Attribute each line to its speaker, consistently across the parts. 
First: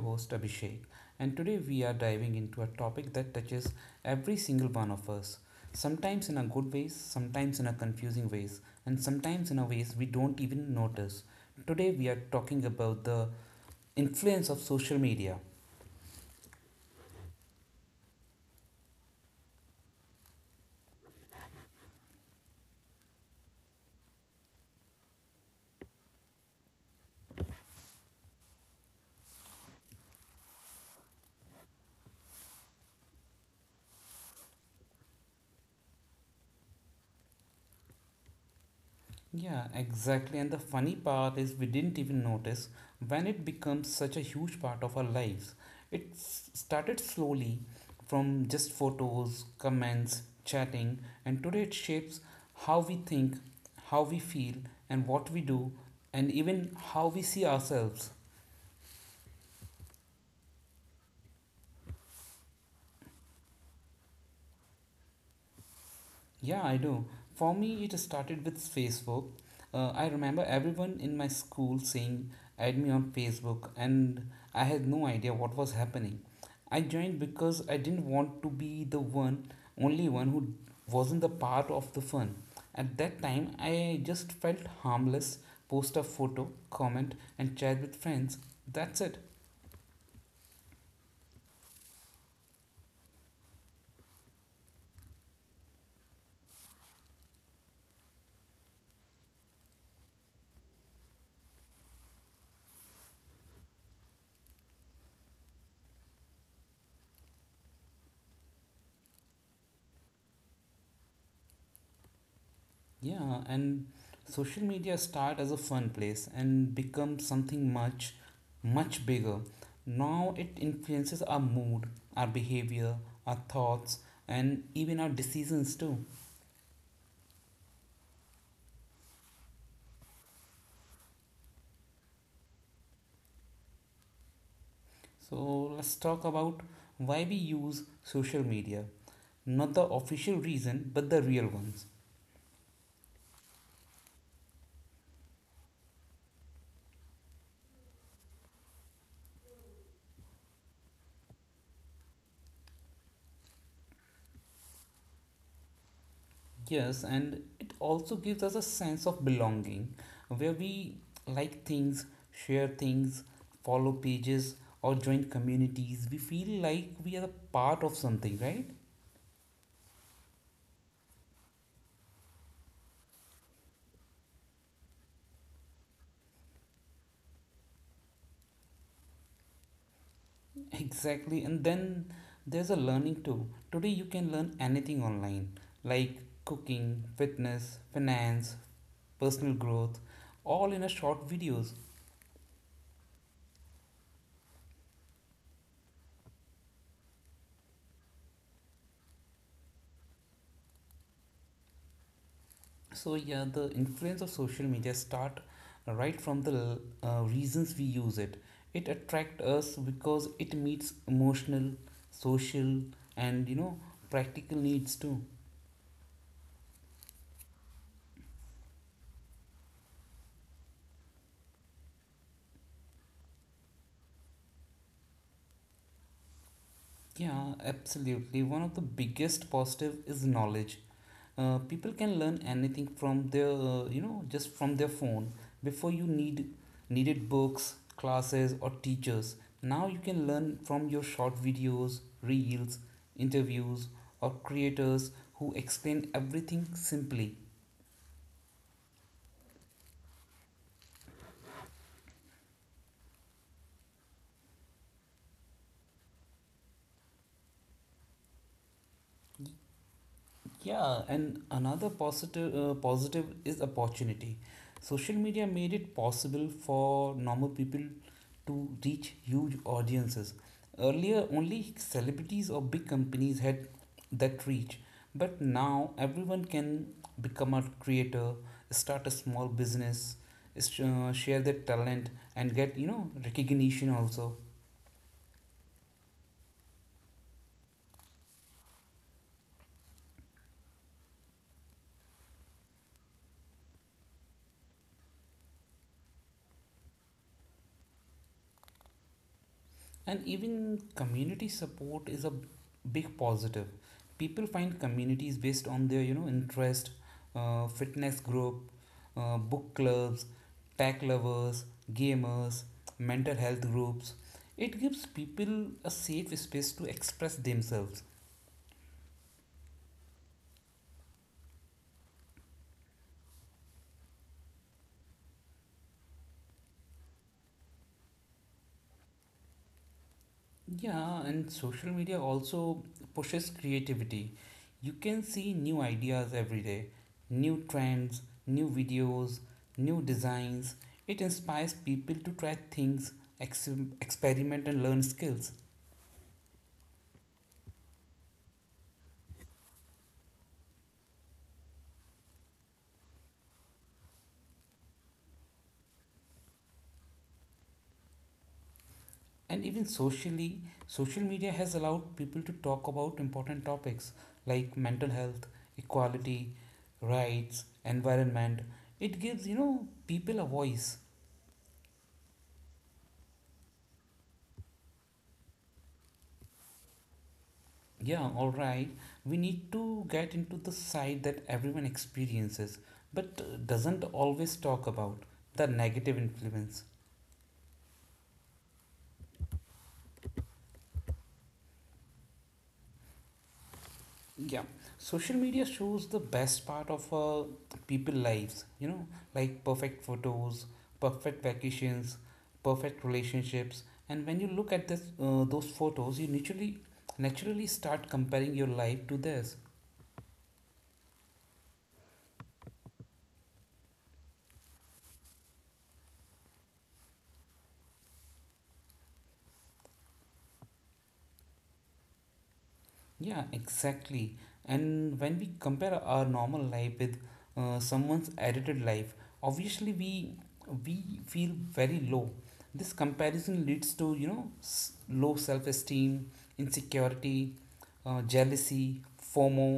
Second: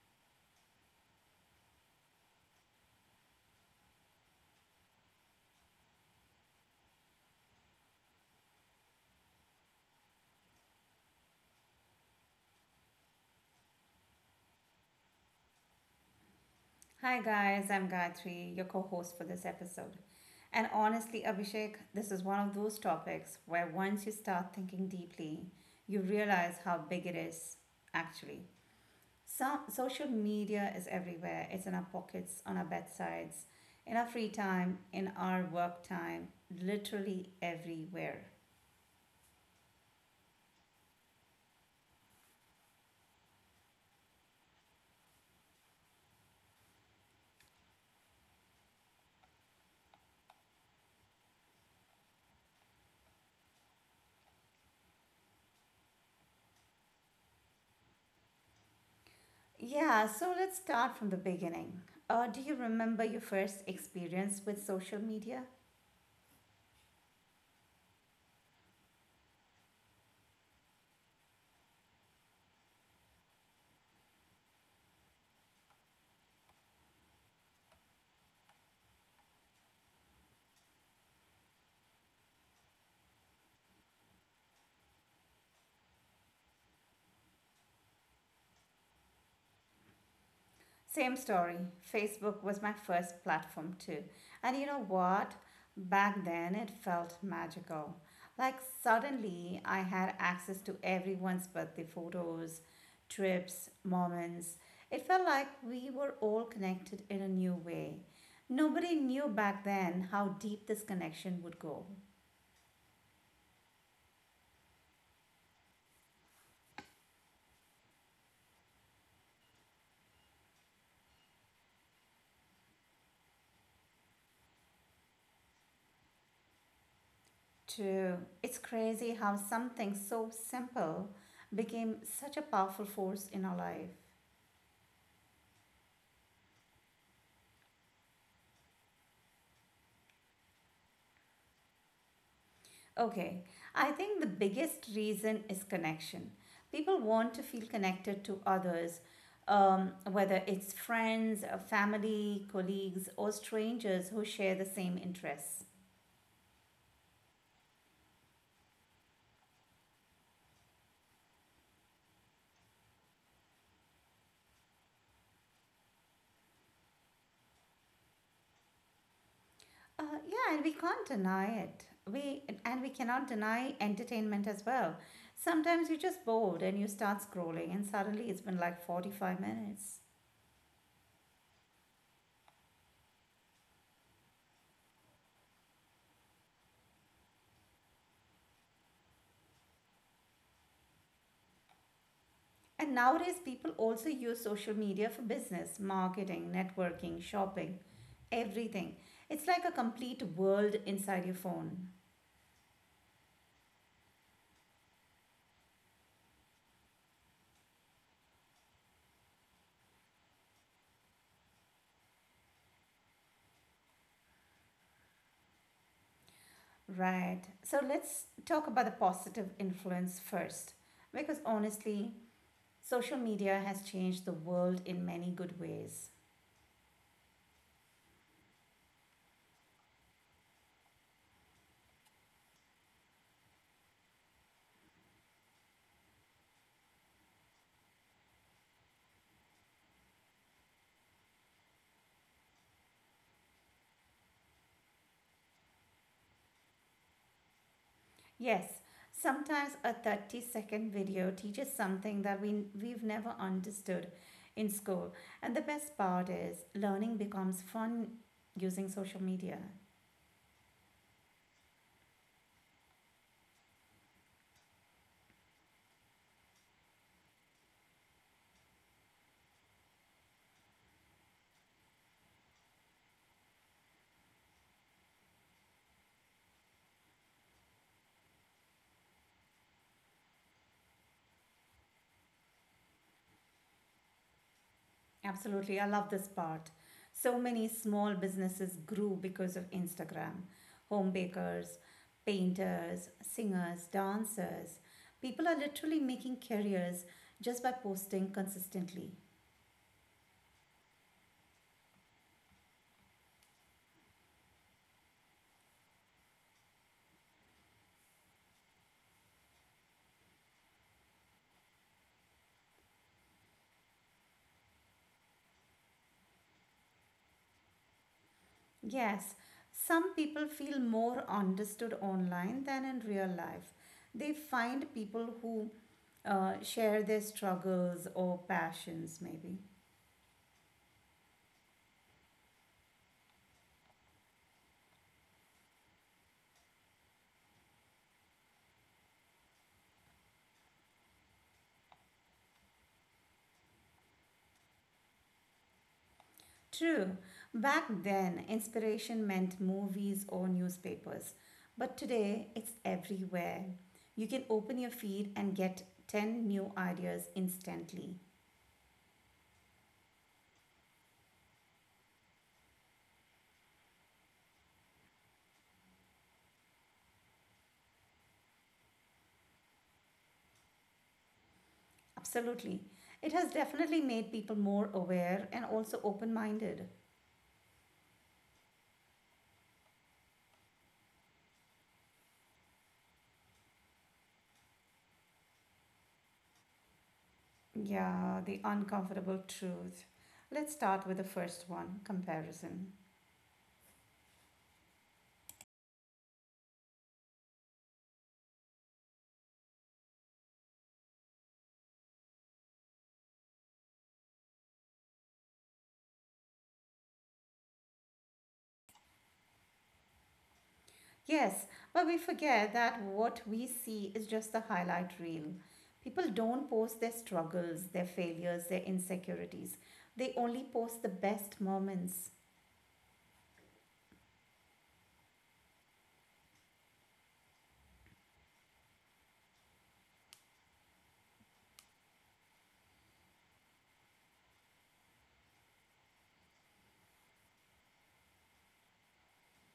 Speaker 1: host Abhishek, and today we are diving into a topic that touches every single one of us. Sometimes in a good ways, sometimes in a confusing ways, and sometimes in a ways we don't even notice. Today we are talking about the influence of social media.
Speaker 2: Hi, guys, I'm Gayatri, your co host for this episode. And honestly, Abhishek, this is one of those topics where once you start thinking deeply, you realize how big it is, actually. So, social media is everywhere. It's in our pockets, on our bedsides, in our free time, in our work time, literally everywhere.
Speaker 1: Yeah, exactly. And the funny part is we didn't even notice when it becomes such a huge part of our lives. It started slowly from just photos, comments, chatting, and today it shapes how we think, how we feel, and what we do, and even how we see ourselves.
Speaker 2: Yeah, so let's start from the beginning. Do you remember your first experience with social media?
Speaker 1: Yeah, I do. For me, it started with Facebook. I remember everyone in my school saying, add me on Facebook, and I had no idea what was happening. I joined because I didn't want to be only one who wasn't the part of the fun. At that time, I just felt harmless, post a photo, comment, and chat with friends. That's it.
Speaker 2: Same story. Facebook was my first platform too. And you know what? Back then it felt magical. Like suddenly I had access to everyone's birthday photos, trips, moments. It felt like we were all connected in a new way. Nobody knew back then how deep this connection would go.
Speaker 1: Yeah, and social media start as a fun place and become something much, much bigger. Now it influences our mood, our behavior, our thoughts, and even our decisions too.
Speaker 2: True. It's crazy how something so simple became such a powerful force in our life.
Speaker 1: So let's talk about why we use social media. Not the official reason, but the real ones.
Speaker 2: Okay, I think the biggest reason is connection. People want to feel connected to others, whether it's friends, family, colleagues, or strangers who share the same interests.
Speaker 1: Yes, and it also gives us a sense of belonging where we like things, share things, follow pages, or join communities. We feel like we are a part of something, right?
Speaker 2: Yeah, and we can't deny it. We cannot deny entertainment as well. Sometimes you're just bored and you start scrolling, and suddenly it's been like 45 minutes.
Speaker 1: Exactly. And then there's a learning too. Today, you can learn anything online like cooking, fitness, finance, personal growth, all in a short videos.
Speaker 2: And nowadays, people also use social media for business, marketing, networking, shopping, everything. It's like a complete world inside your phone.
Speaker 1: So yeah, the influence of social media start right from the reasons we use it. It attract us because it meets emotional, social, and practical needs too.
Speaker 2: Right. So let's talk about the positive influence first. Because honestly, social media has changed the world in many good ways.
Speaker 1: Yeah, absolutely. One of the biggest positive is knowledge. People can learn anything from their just from their phone. Before you needed books, classes, or teachers. Now you can learn from your short videos, reels, interviews, or creators who explain everything simply.
Speaker 2: Yes, sometimes a 30-second video teaches something that we've never understood in school. And the best part is learning becomes fun using social media.
Speaker 1: Yeah, and another positive positive is opportunity. Social media made it possible for normal people to reach huge audiences. Earlier, only celebrities or big companies had that reach, but now everyone can become a creator, start a small business, share their talent, and get recognition also.
Speaker 2: Absolutely, I love this part. So many small businesses grew because of Instagram, home bakers, painters, singers, dancers. People are literally making careers just by posting consistently.
Speaker 1: And even community support is a big positive. People find communities based on their, you know, interest, fitness group, book clubs, tech lovers, gamers, mental health groups. It gives people a safe space to express themselves.
Speaker 2: Yes, some people feel more understood online than in real life. They find people who share their struggles or passions, maybe.
Speaker 1: Yeah, and social media also pushes creativity. You can see new ideas every day, new trends, new videos, new designs. It inspires people to try things, ex- experiment, and learn skills.
Speaker 2: True, back then, inspiration meant movies or newspapers, but today it's everywhere. You can open your feed and get 10 new ideas instantly.
Speaker 1: And even socially, social media has allowed people to talk about important topics like mental health, equality, rights, environment. It gives, you know, people a voice.
Speaker 2: Absolutely. It has definitely made people more aware and also open minded.
Speaker 1: Yeah, all right. We need to get into the side that everyone experiences but doesn't always talk about: the negative influence.
Speaker 2: Yeah, the uncomfortable truth. Let's start with the first one, comparison.
Speaker 1: Yeah, social media shows the best part of people lives, you know, like perfect photos, perfect vacations, perfect relationships. And when you look at those photos, you naturally start comparing your life to theirs.
Speaker 2: Yes, but we forget that what we see is just the highlight reel. People don't post their struggles, their failures, their insecurities. They only post the best moments.
Speaker 1: Yeah, exactly. And when we compare our normal life with someone's edited life, obviously we feel very low. This comparison leads to you know low self-esteem, insecurity, jealousy, FOMO.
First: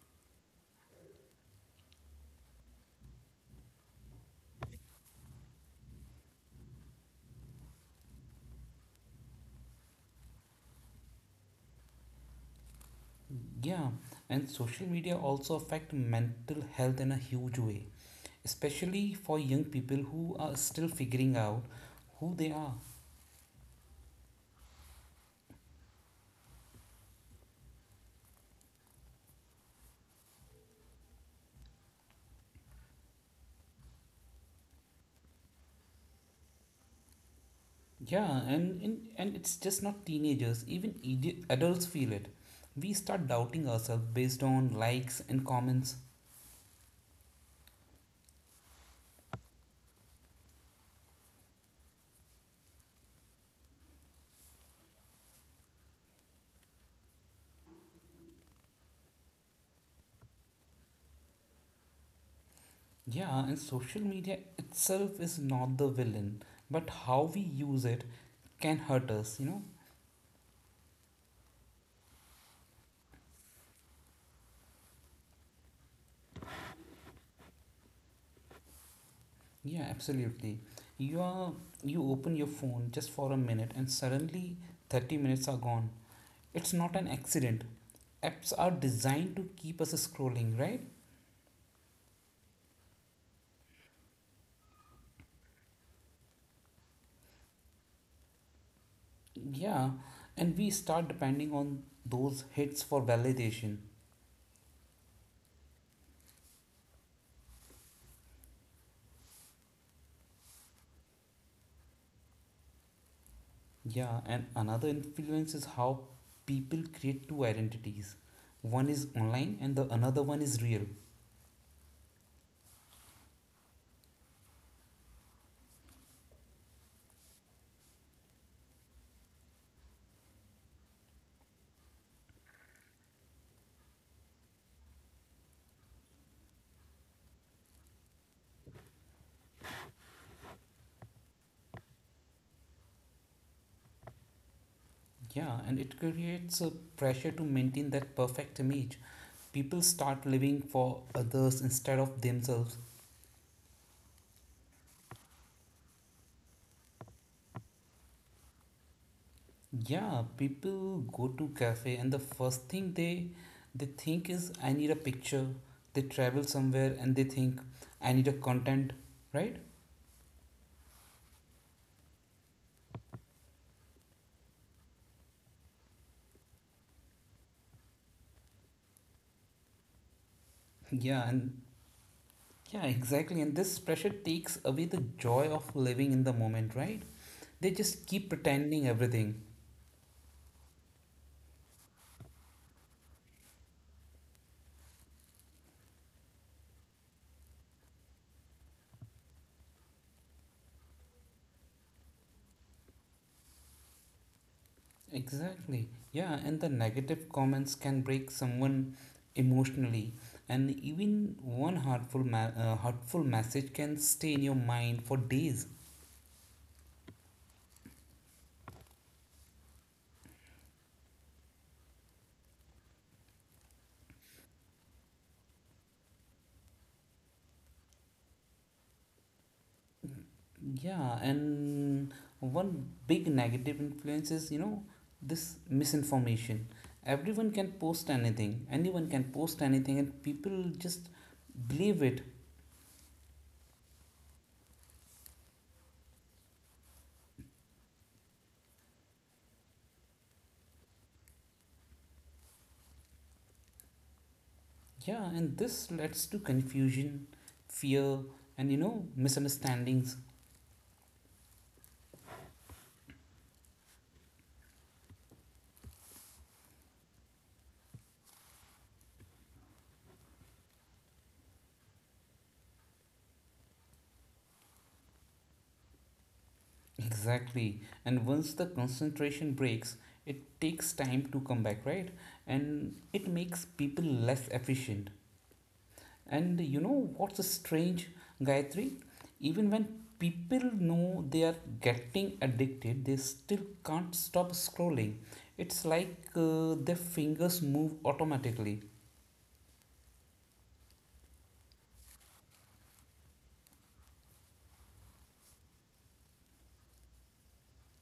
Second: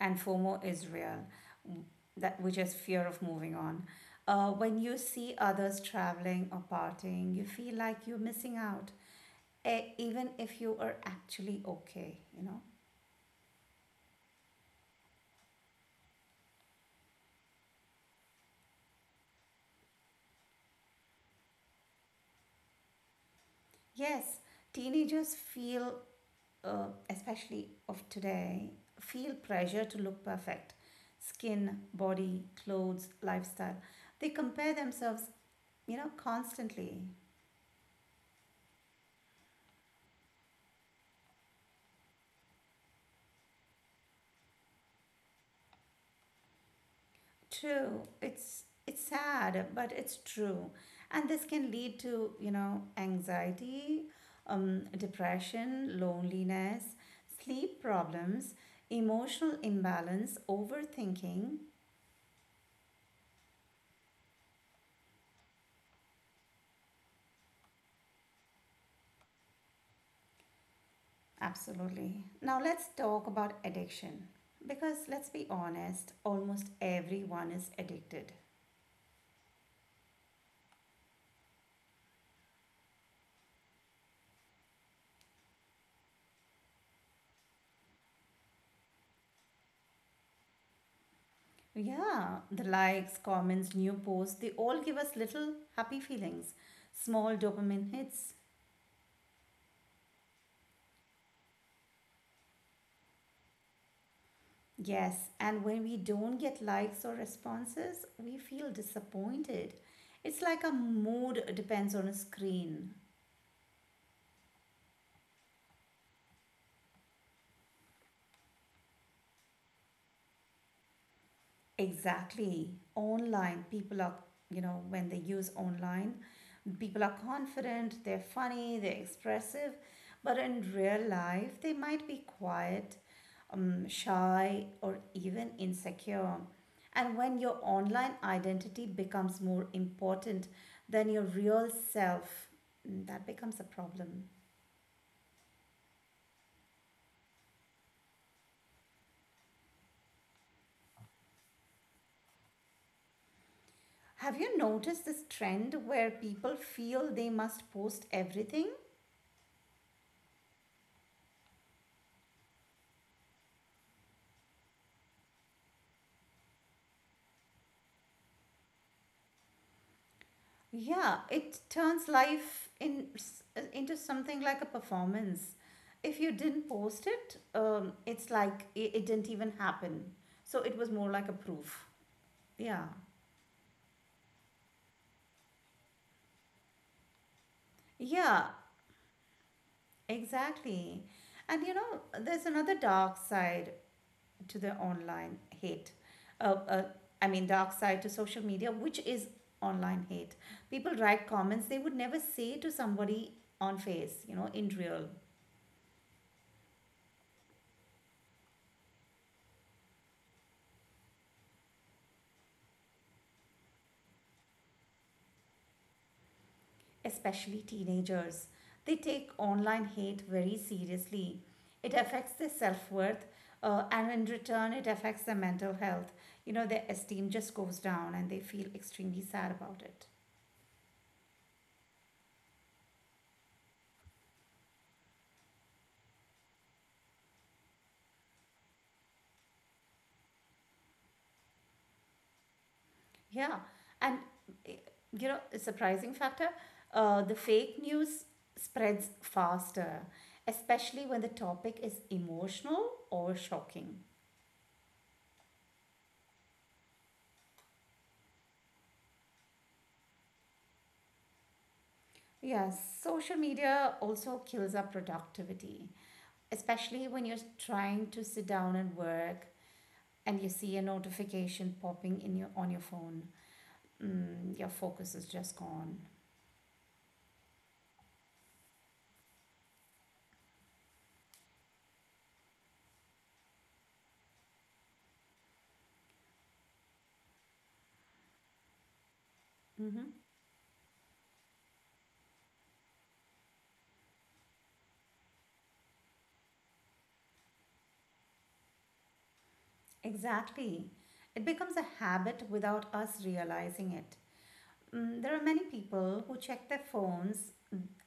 Speaker 2: And FOMO is real, that which is fear of moving on. When you see others traveling or partying, you feel like you're missing out, even if you are actually okay, you know.
Speaker 1: Yeah, and social media also affect mental health in a huge way, especially for young people who are still figuring out who they are.
Speaker 2: Yes, teenagers feel, especially of today, feel pressure to look perfect. Skin, body, clothes, lifestyle. They compare themselves, you know, constantly.
Speaker 1: Yeah, and it's just not teenagers, even idi- adults feel it. We start doubting ourselves based on likes and comments.
Speaker 2: True, it's sad, but it's true. And this can lead to, you know, anxiety, depression, loneliness, sleep problems, emotional imbalance, overthinking.
Speaker 1: Yeah, and social media itself is not the villain, but how we use it can hurt us, you know?
Speaker 2: Absolutely. Now let's talk about addiction. Because let's be honest, almost everyone is addicted.
Speaker 1: Yeah, absolutely. You are you open your phone just for a minute and suddenly 30 minutes are gone. It's not an accident. Apps are designed to keep us scrolling, right?
Speaker 2: Yeah, the likes, comments, new posts, they all give us little happy feelings, small dopamine hits.
Speaker 1: Yeah, and we start depending on those hits for validation.
Speaker 2: Yes, and when we don't get likes or responses, we feel disappointed. It's like our mood depends on a screen.
Speaker 1: Yeah, and another influence is how people create two identities. One is online and the another one is real.
Speaker 2: Exactly. Online, people are, you know, when they use online, people are confident, they're funny, they're expressive, but in real life, they might be quiet, shy, or even insecure. And when your online identity becomes more important than your real self, that becomes a problem.
Speaker 1: Yeah, and it creates a pressure to maintain that perfect image. People start living for others instead of themselves.
Speaker 2: Have you noticed this trend where people feel they must post everything?
Speaker 1: Yeah, people go to cafe and the first thing they think is I need a picture. They travel somewhere and they think I need a content, right?
Speaker 2: Yeah, it turns into something like a performance. If you didn't post it, it's like it didn't even happen. So it was more like a
Speaker 1: Yeah, and
Speaker 2: proof. Yeah.
Speaker 1: yeah, exactly. And this pressure takes away the joy of living in the moment, right? They just keep
Speaker 2: Yeah,
Speaker 1: pretending everything.
Speaker 2: exactly. And you know, there's another dark side to the online hate. Uh, uh, I mean, dark side to social media, which is online hate. People write comments they would never say to somebody on face, you know, in real.
Speaker 1: Exactly. Yeah, and the negative comments can break someone emotionally, and even one hurtful message can stay in your mind for days.
Speaker 2: Especially teenagers. They take online hate very seriously. It affects their self worth, and in return, it affects their mental health. You know, their esteem just goes down and they feel extremely sad about it.
Speaker 1: Yeah, and one big negative influence is, you know, this misinformation. Everyone can post anything, anyone can post anything, and people just believe it.
Speaker 2: Yeah. And, eh, you know, a surprising factor, the fake news spreads faster, especially when the topic is emotional or shocking.
Speaker 1: Yeah, and this leads to confusion, fear, and, you know, misunderstandings.
Speaker 2: Yes, social media also kills our productivity. Especially when you're trying to sit down and work and you see a notification popping in your on your phone, your focus is just gone.
Speaker 1: Exactly. And once the concentration breaks, it takes time to come back, right? And it makes people less efficient. And you know what's strange, Gayatri? Even when
Speaker 2: Hmm,
Speaker 1: people know they are getting addicted, they still can't stop scrolling. It's like their fingers move automatically.
Speaker 2: exactly. It becomes a habit without us realizing it. There are many people who check their phones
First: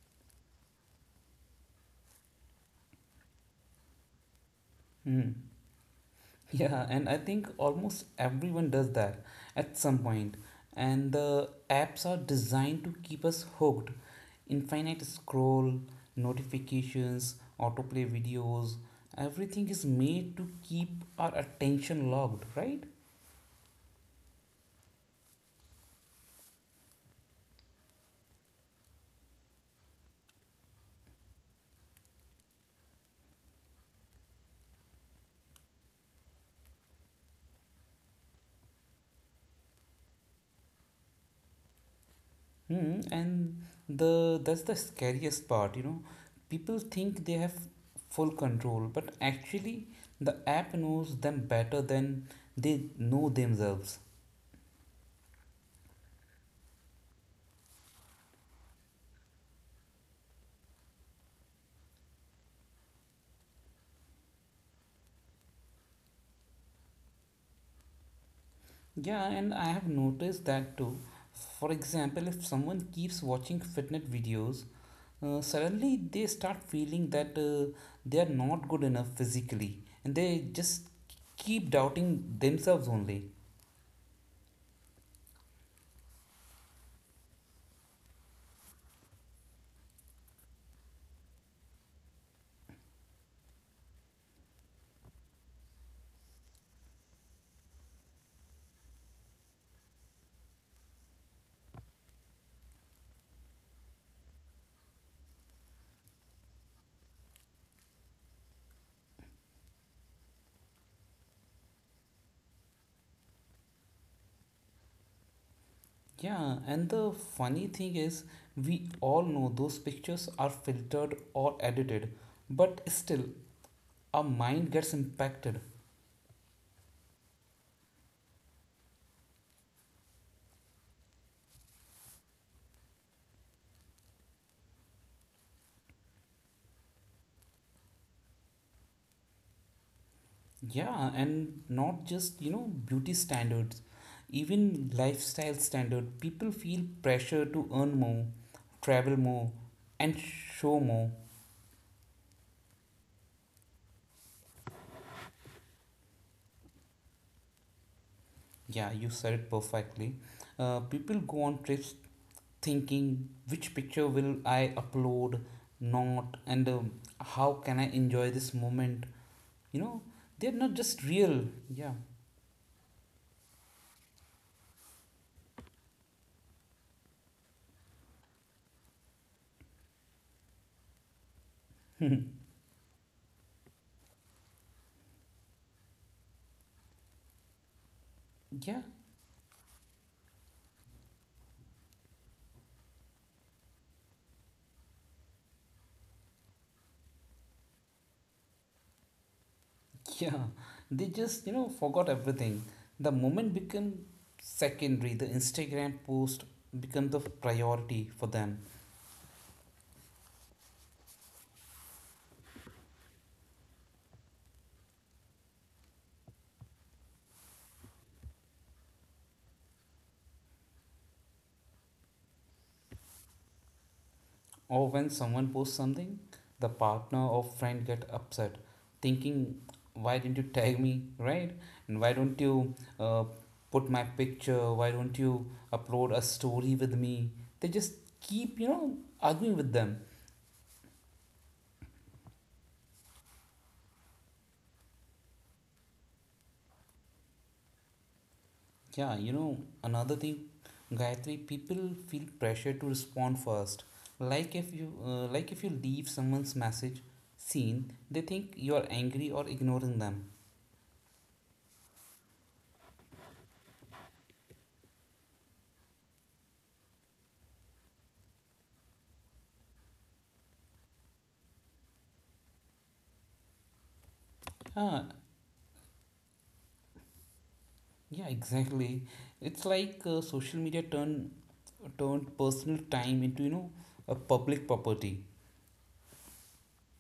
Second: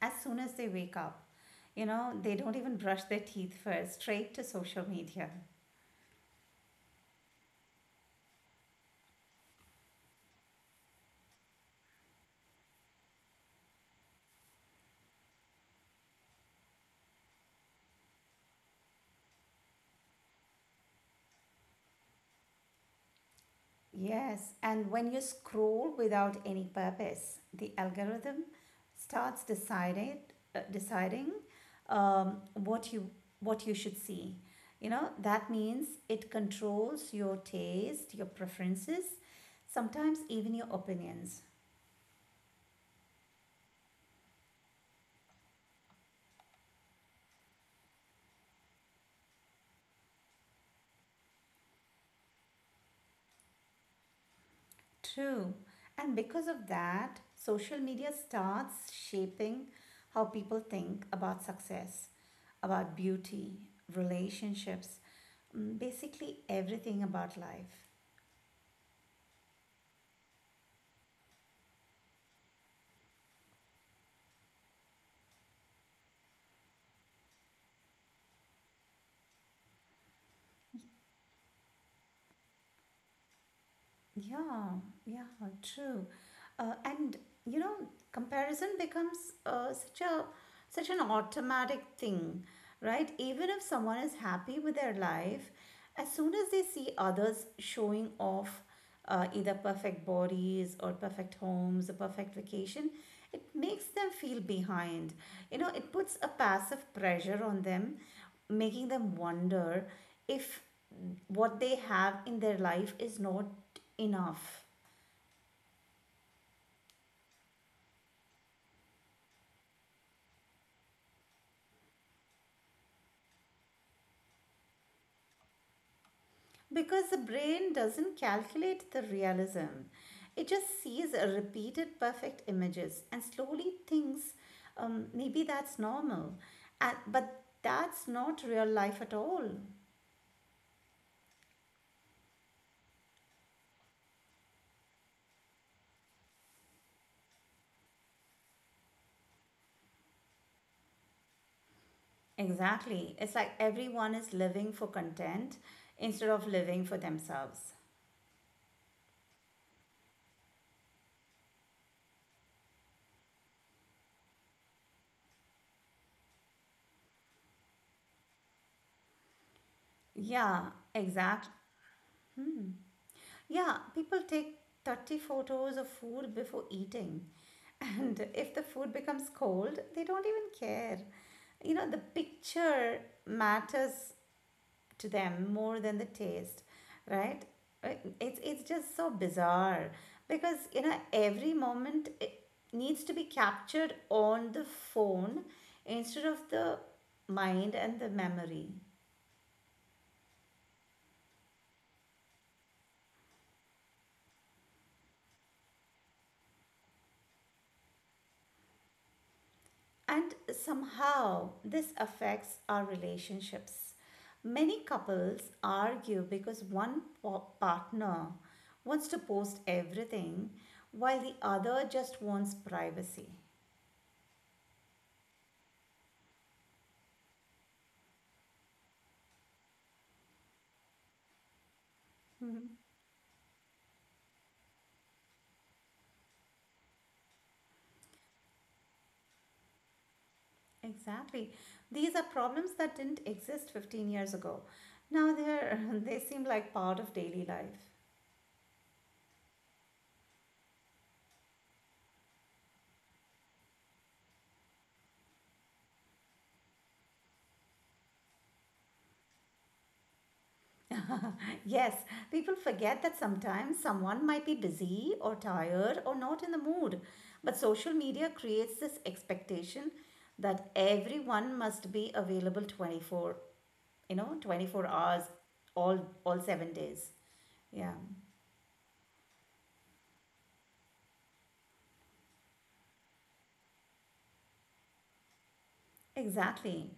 Speaker 2: as soon as they wake up. You know, they don't even brush their teeth first, straight to social media.
Speaker 1: Hmm. Yeah, and I think almost everyone does that at some point. And the apps are designed to keep us hooked. Infinite scroll, notifications, autoplay videos, everything is made to keep our attention logged, right?
Speaker 2: Yes, and when you scroll without any purpose, the algorithm starts deciding um, what you what you should see. You know, that means it controls your taste, your preferences, sometimes even your opinions.
Speaker 1: Hmm, and the that's the scariest part, you know. People think they have full control, but actually the app knows them better than they know themselves.
Speaker 2: True. And because of that, social media starts shaping how people think about success, about beauty, relationships, basically everything about life.
Speaker 1: Yeah, and I have noticed that too. For example, if someone keeps watching fitness videos, suddenly they start feeling that they are not good enough physically, and they just keep doubting themselves only.
Speaker 2: Yeah, yeah, true. And you know, comparison becomes uh, such a such an automatic thing, right? Even if someone is happy with their life, as soon as they see others showing off either perfect bodies or perfect homes or perfect vacation, it makes them feel behind. You know, it puts a passive pressure on them, making them wonder if what they have in their life is not enough.
Speaker 1: Yeah, and the funny thing is, we all know those pictures are filtered or edited, but still, our mind gets impacted.
Speaker 2: Because the brain doesn't calculate the realism, it just sees repeated perfect images and slowly thinks, maybe that's normal. And, but that's not real life at all.
Speaker 1: Yeah, and not just, you know, beauty standards, even lifestyle standard. People feel pressure to earn more, travel more, and show more.
Speaker 2: Exactly, it's like everyone is living for content instead of living for themselves.
Speaker 1: Yeah, you said it perfectly. People go on trips thinking which picture will I upload, not, and how can I enjoy this moment. You know, they're
Speaker 2: yeah
Speaker 1: not just real.
Speaker 2: exact
Speaker 1: Yeah,
Speaker 2: Yeah, people take 30 photos of food before eating. And if the food becomes cold, they don't even care. You know, the picture matters to them more than the taste, right? Uh, It's,
Speaker 1: yeah,
Speaker 2: just so bizarre, because, you know, every moment, it needs to be captured on the phone instead of the mind and the memory.
Speaker 1: yeah. They just, you know, forgot everything. The moment became secondary. The Instagram post became the priority for them.
Speaker 2: And somehow this affects our relationships. Many couples argue because partner wants to post everything while the other just wants privacy.
Speaker 1: Or when someone posts something, the partner or friend get upset, thinking, "Why didn't you tag me, right? And why don't you
Speaker 2: Mhm.
Speaker 1: uh, put my picture? Why don't you upload a story with me?" They just keep, you know, arguing with them.
Speaker 2: Exactly. These are problems that didn't exist 15 years ago. Now they're, they seem like part of daily life.
Speaker 1: Yeah, you know, another thing, Gayatri, people feel pressure to respond first. Like if you leave someone's message seen, they think you are angry or ignoring them.
Speaker 2: Yes, people forget that sometimes someone might be busy or tired or not in the mood. But social media creates this expectation that everyone must be available you know, 24
Speaker 1: Ah,
Speaker 2: hours, all all 7 days. Yeah,
Speaker 1: yeah, exactly. It's like social media turned personal time into, you know, a public property.
Speaker 2: exactly.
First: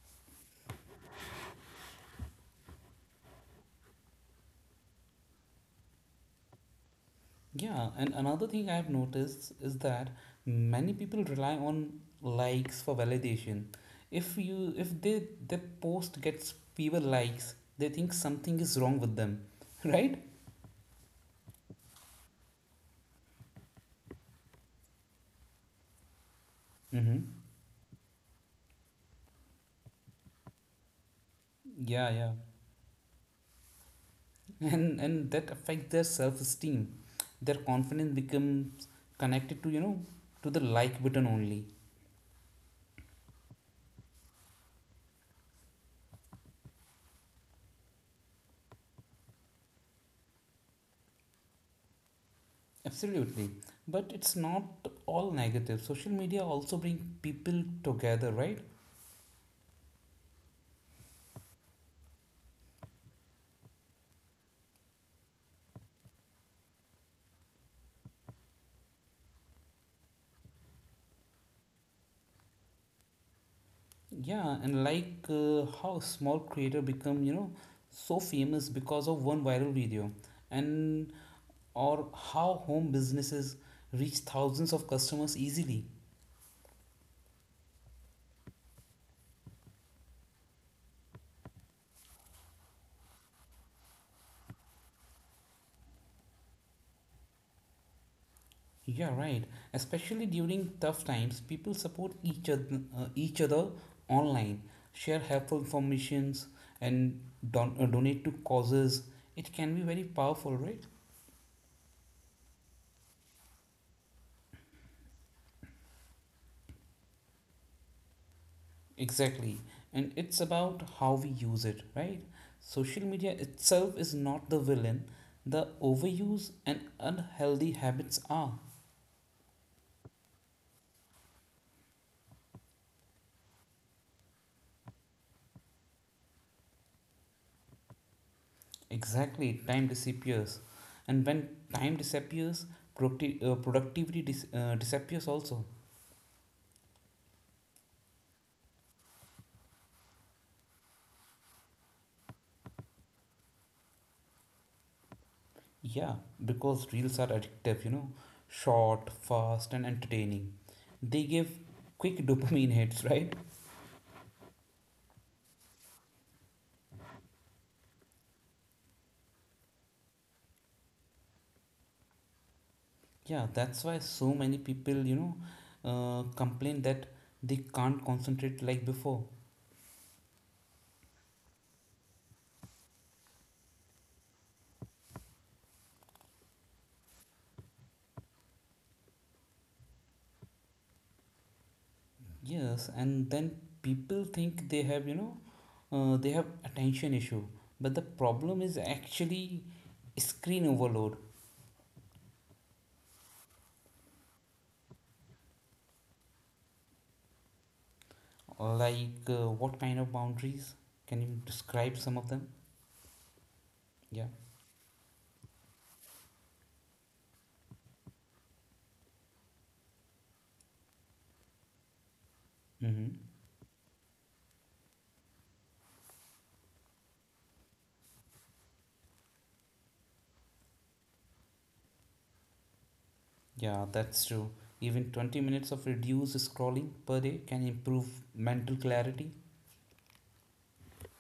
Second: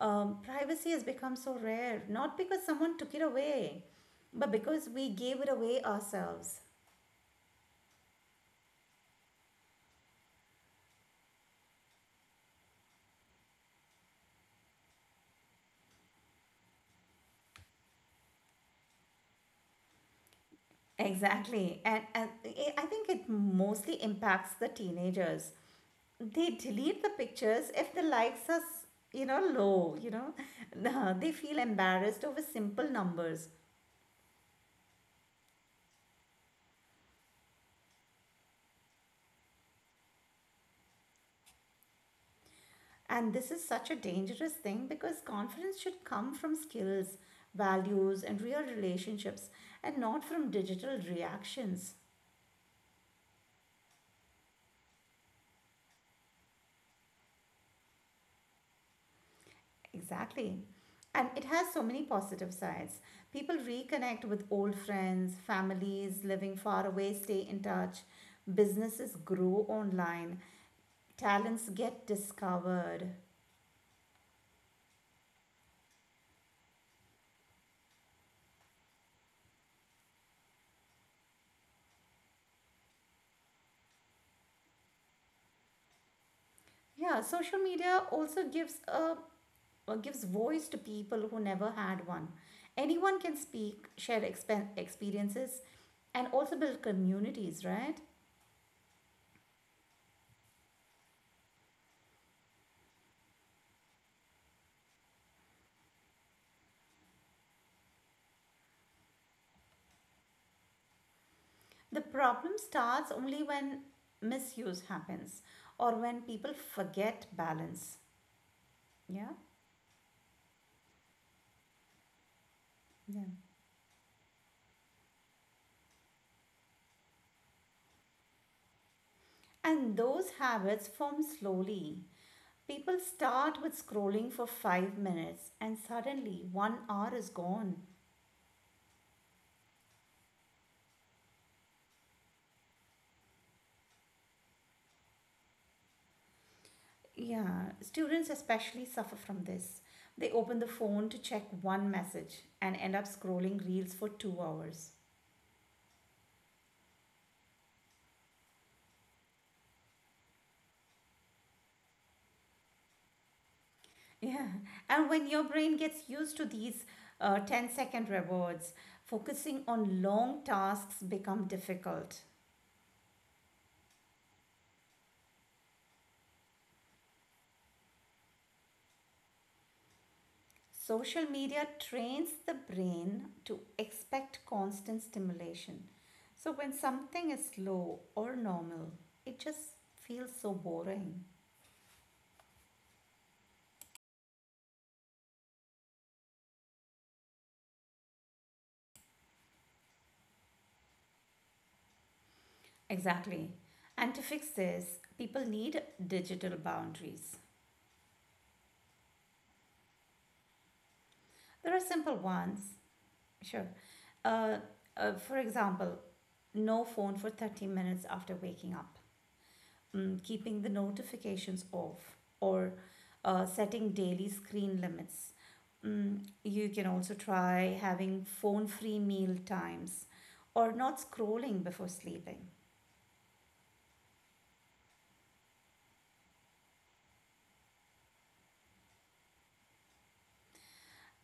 Speaker 2: Privacy has become so rare, not because someone took it away, but because we gave it away ourselves.
Speaker 1: Yeah, and another thing I've noticed is that many people rely on likes for validation. If they their post gets fewer likes, they think something is wrong with them, right?
Speaker 2: Exactly. And I think it mostly impacts the teenagers. They delete the
Speaker 1: Mm-hmm.
Speaker 2: pictures if the likes are, you know, low, you know. They feel
Speaker 1: Yeah,
Speaker 2: embarrassed
Speaker 1: yeah.
Speaker 2: over simple numbers.
Speaker 1: And that affects their self-esteem. Their confidence becomes connected to, you know, to the like button only.
Speaker 2: And this is such a dangerous thing because confidence should come from skills, values, and real relationships, and not from digital reactions.
Speaker 1: Absolutely. But it's not all negative. Social media also bring people together, right?
Speaker 2: Exactly. And it has so many positive sides. People reconnect with old friends, families living far away stay in touch, businesses grow online, talents get discovered.
Speaker 1: Yeah, and like how small creator become, you know, so famous because of one viral video and or how home businesses reach thousands of customers easily.
Speaker 2: Yeah, social media also gives voice to people who never had one. Anyone can speak, share experiences, and also build communities, right?
Speaker 1: Yeah, right. Especially during tough times, people support each other online, share helpful informations and donate to causes. It can be very powerful, right?
Speaker 2: The problem starts only when misuse happens or when people forget balance. Yeah.
Speaker 1: Exactly. And it's about how we use it, right? Social
Speaker 2: Yeah.
Speaker 1: media itself is not the villain, the overuse and unhealthy habits are.
Speaker 2: And those habits form slowly. People start with scrolling for 5 minutes and suddenly one hour is gone.
Speaker 1: Exactly. Time disappears. And when time disappears, productivity disappears also.
Speaker 2: Yeah, students especially suffer from this. They open the phone to check one message and end up scrolling reels for 2 hours.
Speaker 1: Yeah, because reels are addictive, you know, short, fast, and entertaining. They give quick dopamine hits, right?
Speaker 2: Yeah, and when your brain gets used to these ten-second rewards, focusing on long tasks become difficult.
Speaker 1: Yeah, that's why so many people, you know, complain that they can't concentrate like before.
Speaker 2: Social media trains the brain to expect constant stimulation. So when something is slow or normal, it just feels so boring.
Speaker 1: Yes, and then people think they have, you know, they have attention issue. But the problem is actually screen overload.
Speaker 2: Exactly. And to fix this, people need digital boundaries.
Speaker 1: Like, what kind of boundaries? Can you
Speaker 2: There are
Speaker 1: describe
Speaker 2: simple
Speaker 1: some of them?
Speaker 2: ones. Sure.
Speaker 1: Yeah.
Speaker 2: Uh, for example, no phone for 30 minutes after waking up, keeping the notifications off, or
Speaker 1: Mm-hmm.
Speaker 2: setting daily screen limits. You can also try having phone free meal times or not scrolling before sleeping.
Speaker 1: Yeah, that's true. Even 20 minutes of reduced scrolling per day can improve mental clarity.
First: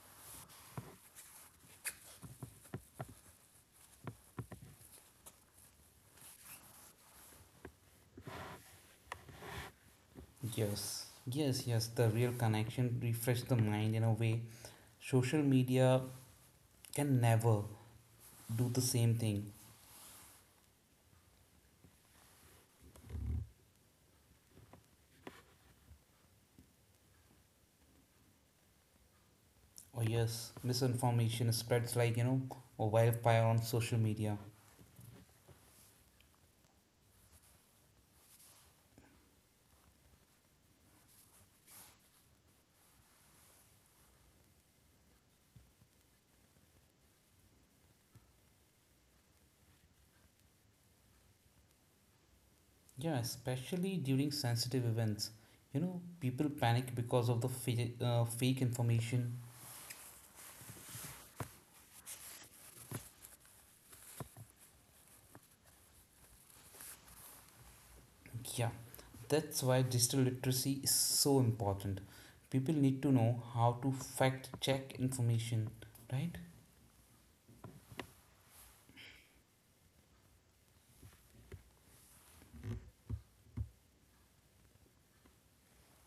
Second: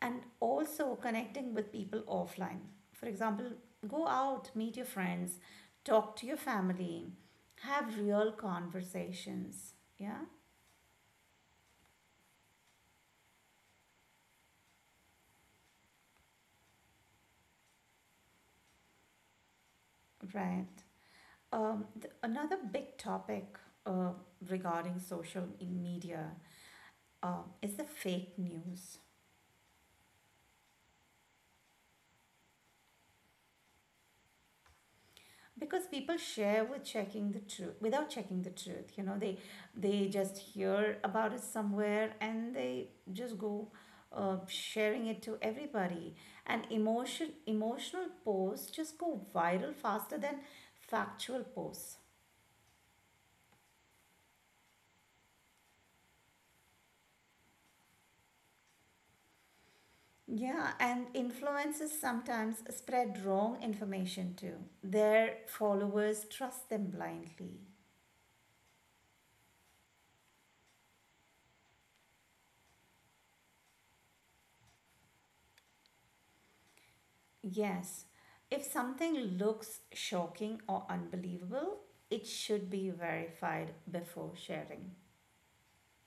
Speaker 2: And also connecting with people offline. For example, go out, meet your friends, talk to your family, have real conversations. Yeah,
Speaker 1: Yes, yes, yes. The real connection refresh the mind in a way social media can never do the same thing.
Speaker 2: right. Another big topic uh, regarding social media is the fake news.
Speaker 1: Oh yes, misinformation spreads like you know a wildfire on social media.
Speaker 2: Because people share with checking the truth without checking the truth. You know, they just hear about it somewhere and they just go sharing it to everybody. And emotional posts just go viral faster than factual posts.
Speaker 1: Yeah, especially during sensitive events. You know, people panic because of the fake information.
Speaker 2: Yeah, and influencers sometimes spread wrong information too. Their followers trust them blindly.
Speaker 1: Yeah, that's why digital literacy is so important. People need to know how to fact check information, right?
Speaker 2: Yes, if something looks shocking or unbelievable, it should be verified before sharing.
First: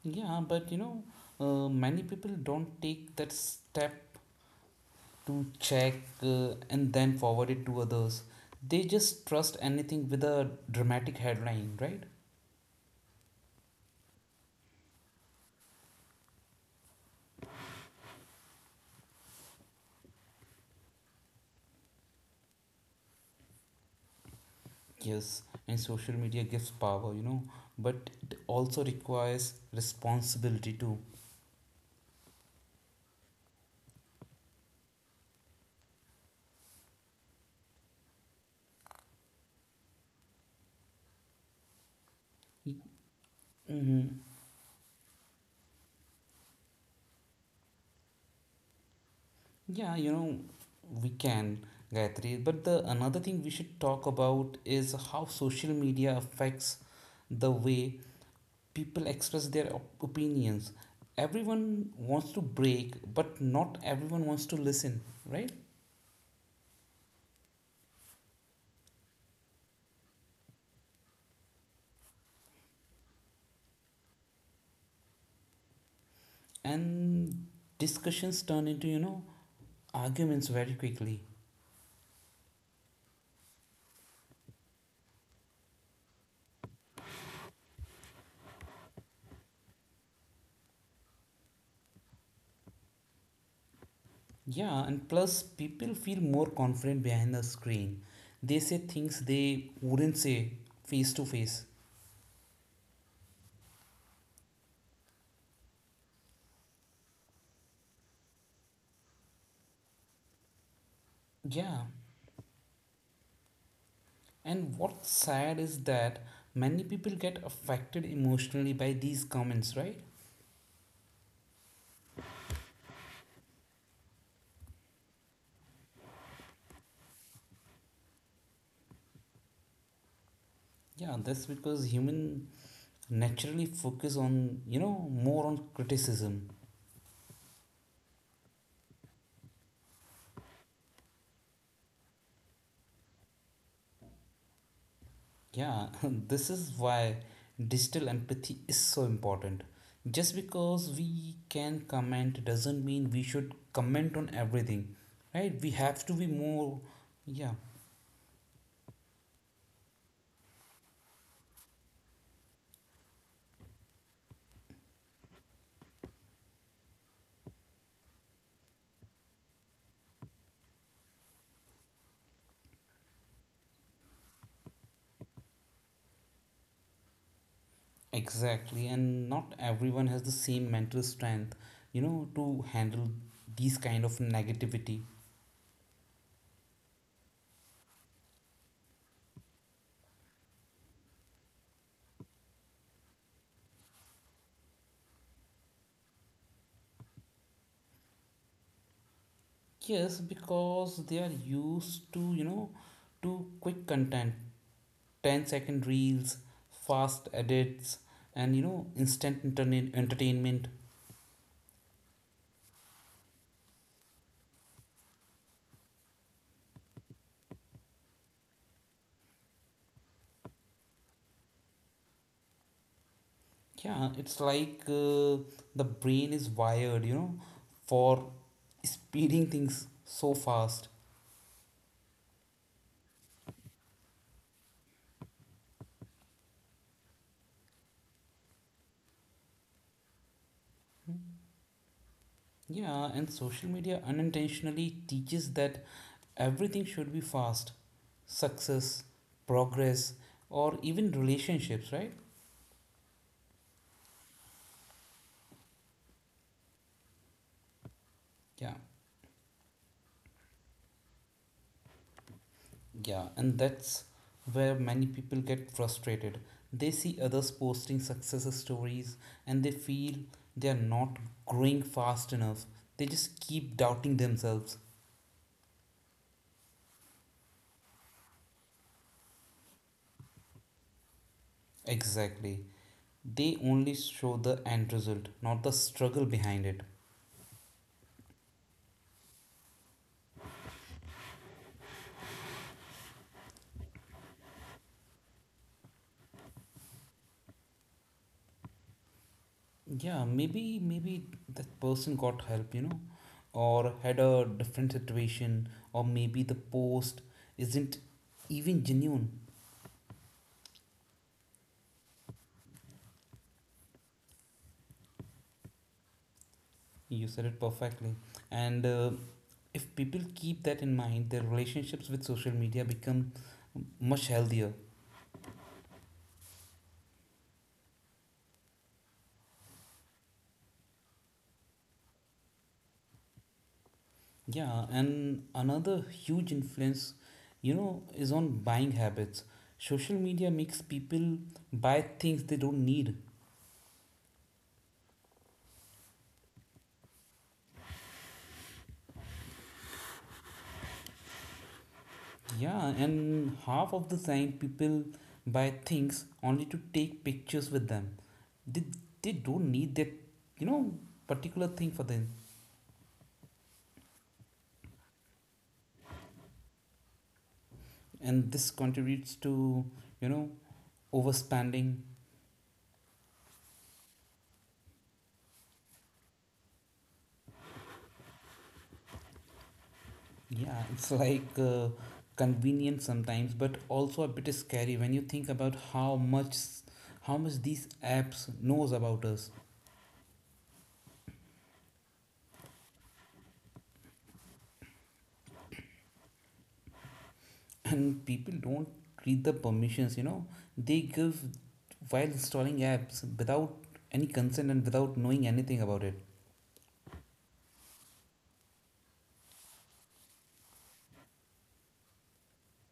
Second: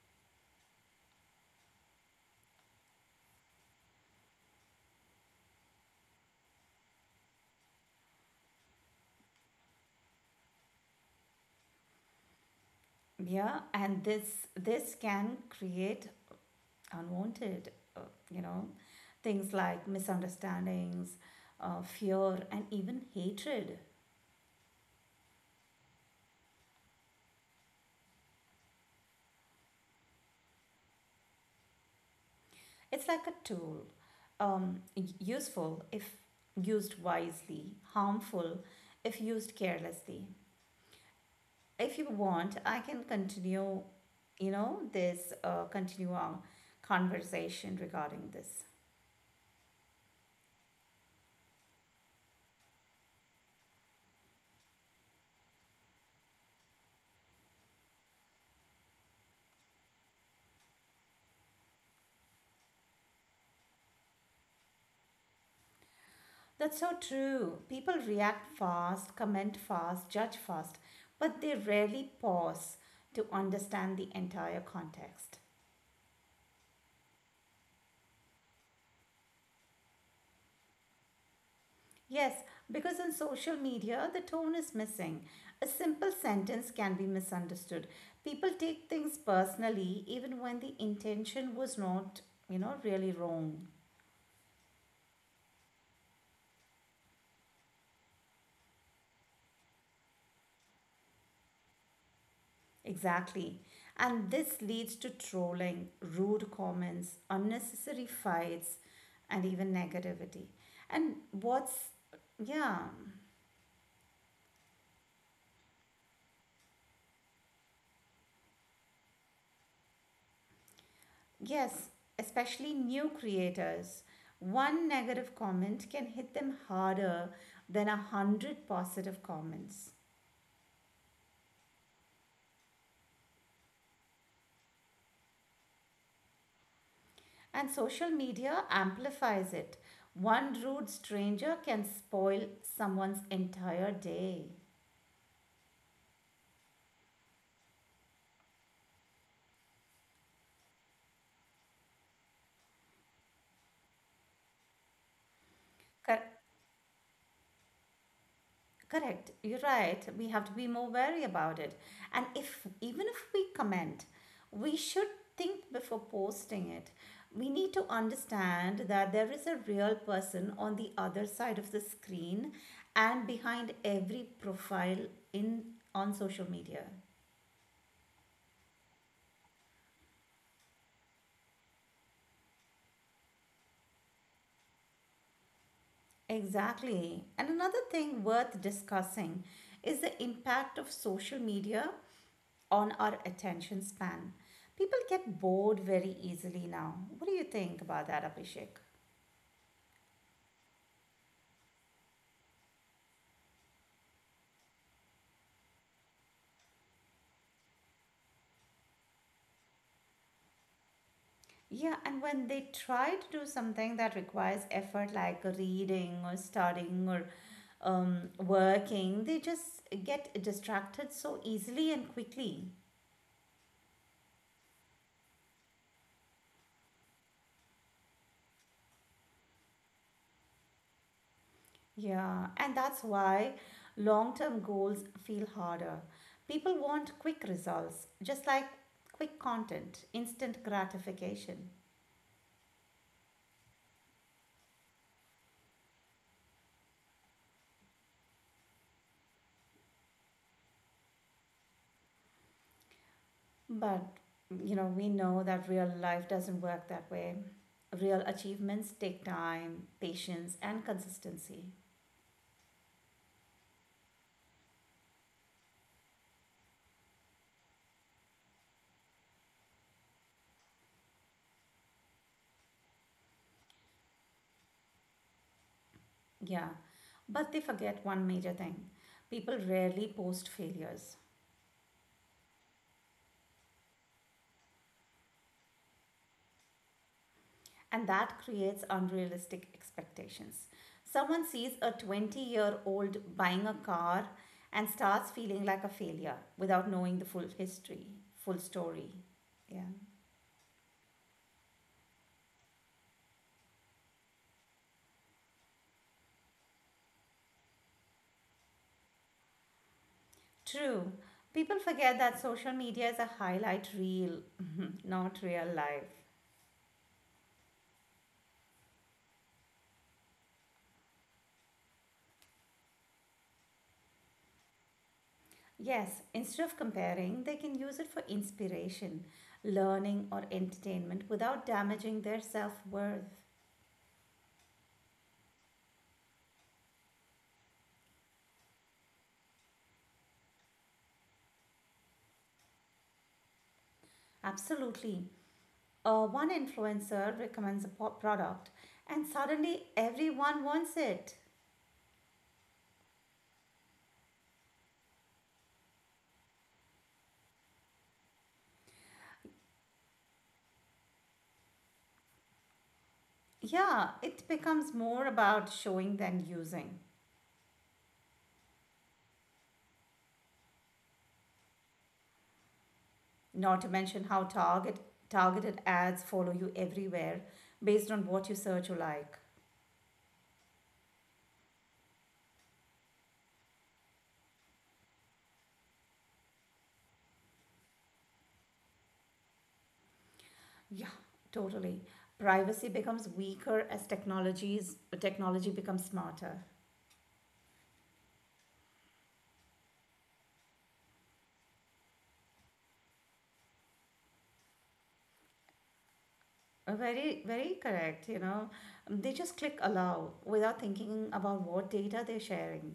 Speaker 1: Yeah, but you know, many people don't take that step to check and then forward it to others. They just trust anything with a dramatic headline, right?
Speaker 2: Yeah, and this can create unwanted, you know, things like misunderstandings, fear, and even hatred.
Speaker 1: Yes, and social media gives power, you know, but it also requires responsibility too.
Speaker 2: It's like a tool, um, useful if used wisely, harmful if used carelessly. If you want, I can
Speaker 1: Mm-hmm.
Speaker 2: continue our conversation regarding this.
Speaker 1: Yeah, we can, Gayatri. But the another thing we should talk about is how social media affects the way people express their opinions. Everyone wants to break but not everyone wants to listen, right?
Speaker 2: That's so true. People react fast, comment fast, judge fast, but they rarely pause to understand the entire context.
Speaker 1: And discussions turn into, arguments very quickly.
Speaker 2: Yes, because on social media, the tone is missing. A simple sentence can be misunderstood. People take things personally even when the intention was not, really wrong.
Speaker 1: Yeah, and plus people feel more confident behind the screen. They say things they wouldn't say face to face.
Speaker 2: Exactly. And this leads to trolling, rude comments, unnecessary fights, and even negativity. And what's,
Speaker 1: Yeah,
Speaker 2: yeah.
Speaker 1: and what's sad is that many people get affected emotionally by these comments, right?
Speaker 2: Yes, especially new creators. One negative comment can hit them harder than 100 positive comments.
Speaker 1: Yeah, that's because human naturally focus on, more on criticism.
Speaker 2: And social media amplifies it. One rude stranger can spoil someone's entire day.
Speaker 1: Yeah, this is why digital empathy is so important. Just because we can comment doesn't mean we should comment on everything, right? We have to be
Speaker 2: Cor-
Speaker 1: more, yeah.
Speaker 2: Correct. You're right. We have to be more wary about it. And if even if we comment, we should think before posting it. We need to understand that there is a real person on the other side of the screen and behind every profile in on social media.
Speaker 1: Exactly, and not everyone has the same mental strength, you know, to handle these kind of negativity.
Speaker 2: Exactly. And another thing worth discussing is the impact of social media on our attention span. People get bored very easily now. What do you think about that, Abhishek?
Speaker 1: Yes, because they are used to, to quick content. 10 second reels, fast edits, and, instant internet entertainment.
Speaker 2: Yeah, and when they try to do something that requires effort, like reading or studying or working, they just get distracted so easily and quickly.
Speaker 1: Yeah, it's like the brain is wired, you know, for speeding things so fast.
Speaker 2: Yeah, and that's why long term goals feel harder. People want quick results, just like quick content, instant gratification.
Speaker 1: Yeah, and social media unintentionally teaches that everything should be fast. Success, progress, or even relationships, right?
Speaker 2: But, you know, we know that real life doesn't work that way. Real
Speaker 1: Yeah.
Speaker 2: achievements take time, patience, and consistency.
Speaker 1: Yeah, and that's where many people get frustrated. They see others posting success stories and they feel they are not growing fast enough. They just keep doubting themselves.
Speaker 2: Yeah, but they forget one major thing people rarely post failures.
Speaker 1: Exactly. They only show the end result, not the struggle behind it.
Speaker 2: And that creates unrealistic expectations. Someone sees a 20-year-old year old buying a car and starts feeling like a failure without knowing the full history, full story. Yeah.
Speaker 1: Yeah, maybe that person got help, you know, or had a different situation, or maybe the post isn't even genuine.
Speaker 2: True. People forget that social media is a highlight reel, not real life.
Speaker 1: You said it perfectly. And if people keep that in mind, their relationships with social media become much healthier.
Speaker 2: Yes, instead of comparing, they can use it for inspiration, learning, or entertainment without damaging their self worth.
Speaker 1: Yeah, and another huge influence, you know, is on buying habits. Social media makes people buy things they don't need.
Speaker 2: Absolutely. One influencer recommends a product and suddenly everyone wants it.
Speaker 1: Yeah, and half of the time people buy things only to take pictures with them. They, they don't need that, you know, particular thing for them.
Speaker 2: Yeah, it becomes more about showing than using.
Speaker 1: And this contributes to, you know, overspending.
Speaker 2: Not to mention how targeted ads follow you everywhere based on what you search or like.
Speaker 1: Yeah, it's like convenient sometimes, but also a bit scary when you think about how much, how much these apps knows about us.
Speaker 2: Yeah, totally. Privacy becomes weaker as technologies technology becomes smarter.
Speaker 1: And people don't read the permissions, you know. They give while installing apps without any consent and without knowing anything about it.
Speaker 2: Very, very correct. You know, they just click allow without thinking about what data they're sharing.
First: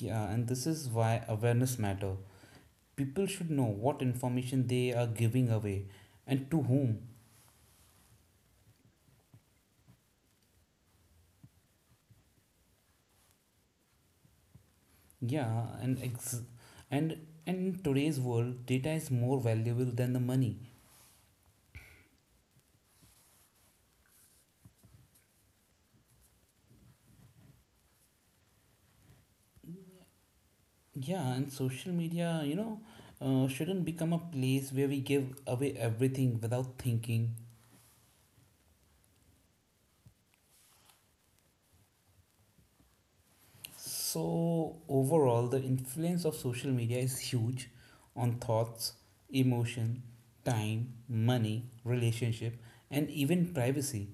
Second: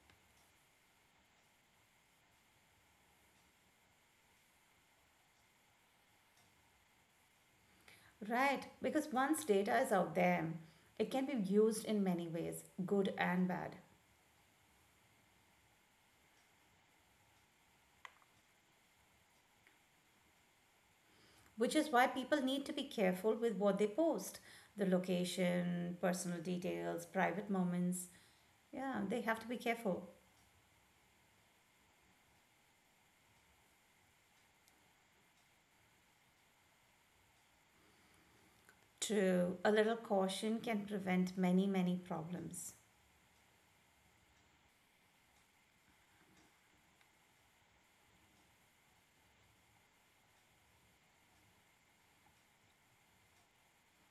Speaker 1: Yeah, and this is why awareness matter. People should know what information they are giving away and to whom.
Speaker 2: Right, because once data is out there, it can be used in many ways, good and bad,
Speaker 1: Yeah, and in today's world, data is more valuable than the money.
Speaker 2: which is why people need to be careful with what they post the location, personal details, private moments. Yeah, they have to be careful.
Speaker 1: Yeah, and social media, you know, shouldn't become a place where we give away everything without thinking.
Speaker 2: True, a little caution can prevent many, many problems.
Speaker 1: So overall, the influence of social media is huge on thoughts, emotion, time, money, relationship, and even privacy.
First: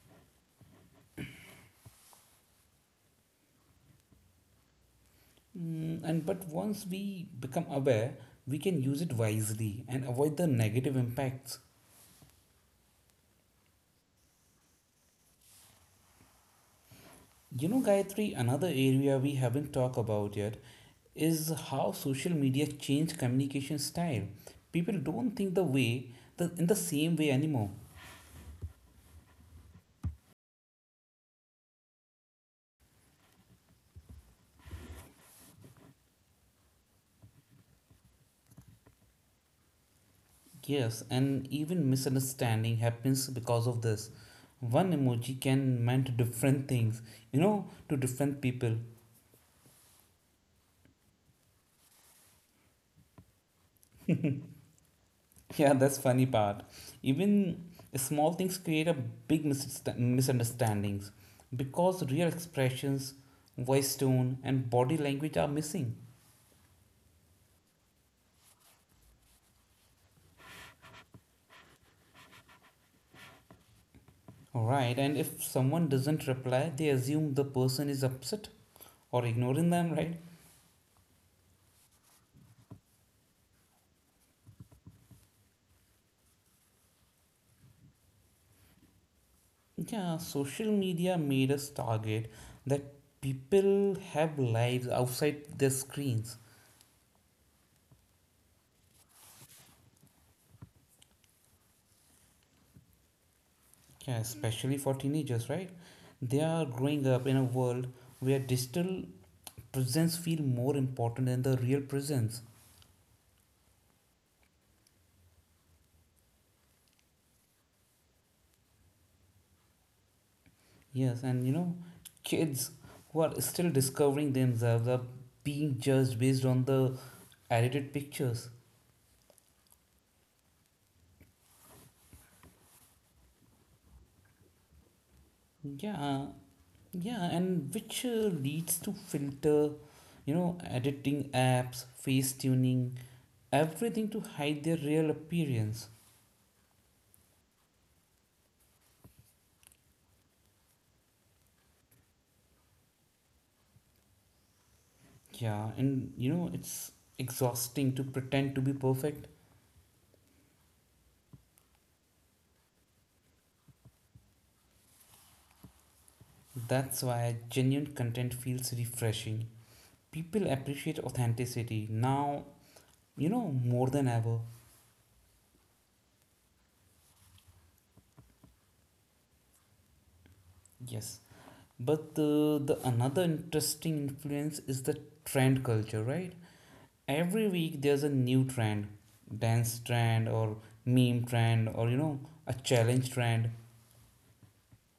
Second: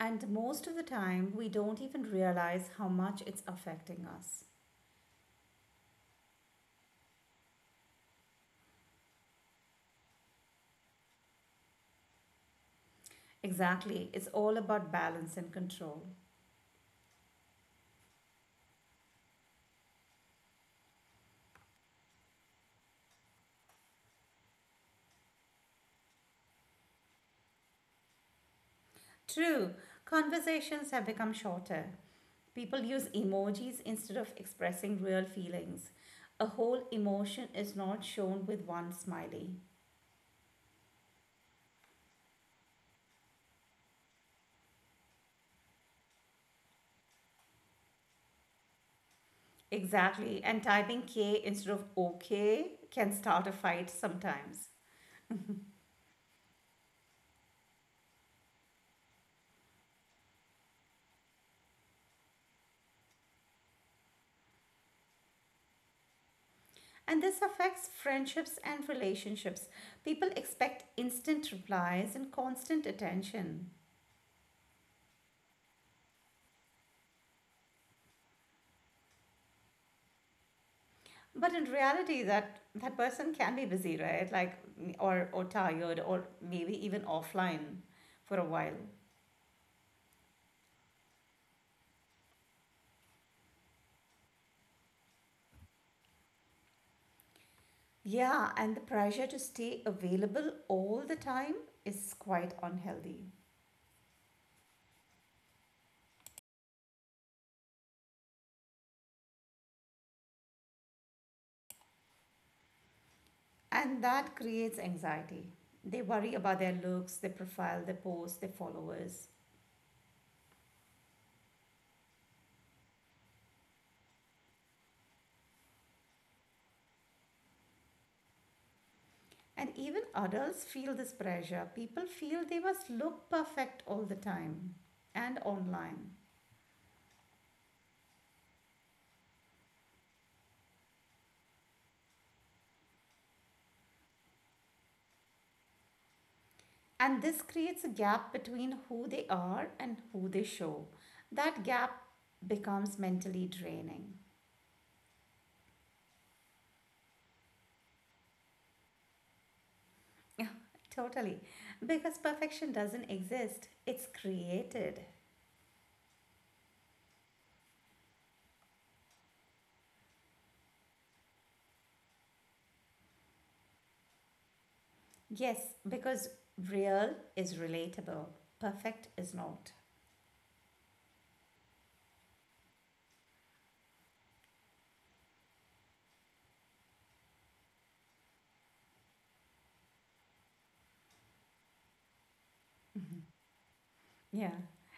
Speaker 2: And most of the time, we don't even realize how much it's affecting us.
Speaker 1: Mm, and but once we become aware, we can use it wisely and avoid the negative impacts.
Speaker 2: Exactly, it's all about balance and control.
Speaker 1: You know, Gayatri, another area we haven't talked about yet is how social media changed communication style. People don't think the way the, in the same way anymore.
Speaker 2: True, conversations have become shorter. People use emojis instead of expressing real feelings. A whole emotion is not shown with one smiley.
Speaker 1: Yes, and even misunderstanding happens because of this. One emoji can meant different things, you know, to different people.
Speaker 2: Exactly, and typing K instead of OK can start a fight sometimes.
Speaker 1: Yeah, that's funny part. Even small things create a big misunderstandings because real expressions, voice tone, and body language are missing.
Speaker 2: And this affects friendships and relationships. People expect instant replies and constant attention.
Speaker 1: Right, and if someone doesn't reply, they assume the person is upset or ignoring them, right?
Speaker 2: But in reality, that person can be busy, right? Like, or tired, or maybe even offline for a while.
Speaker 1: Yeah, social media made us target that people have lives outside their screens.
Speaker 2: Yeah, and the pressure to stay available all the time is quite unhealthy.
Speaker 1: Yeah, especially for teenagers, right? They are growing up in a world where digital presence feel more important than the real presence.
Speaker 2: And that creates anxiety. They worry about their looks, their profile, their posts, their followers.
Speaker 1: Yes, and you know, kids who are still discovering themselves are being judged based on the edited pictures.
Speaker 2: And even adults feel this pressure. People feel they must look perfect all the time and online.
Speaker 1: Yeah, yeah, and which leads to filter, you know, editing apps, face tuning, everything to hide their real appearance.
Speaker 2: And this creates a gap between who they are and who they show. That gap becomes mentally draining.
Speaker 1: Yeah, and you know, it's exhausting to pretend to be perfect.
Speaker 2: Yeah, totally. Because perfection doesn't exist, it's created.
Speaker 1: That's why genuine content feels refreshing. People appreciate authenticity now, you know, more than ever.
Speaker 2: Yes, because real is relatable, perfect is not.
Speaker 1: Yes, but the another interesting influence is the trend culture, right? Every week there's a new trend. Dance trend, or meme trend, or, you know, a challenge trend.
Speaker 2: Yeah.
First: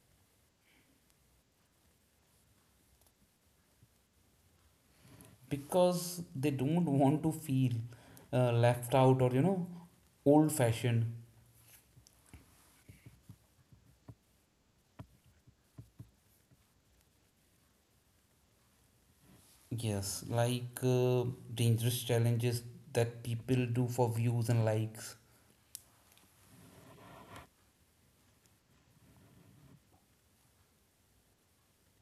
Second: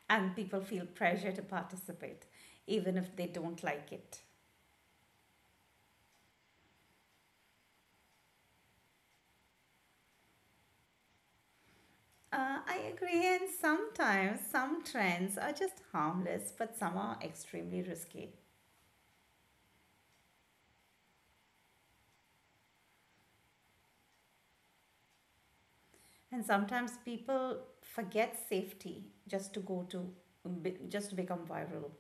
Speaker 2: And people feel pressure to participate, even if they don't like it.
Speaker 1: Because they don't want to feel left out or, you know, old fashioned.
Speaker 2: I agree, and sometimes some trends are just harmless, but some are extremely risky.
Speaker 1: Yes, like dangerous challenges that people do for views and likes.
Speaker 2: And sometimes people forget safety just to become viral.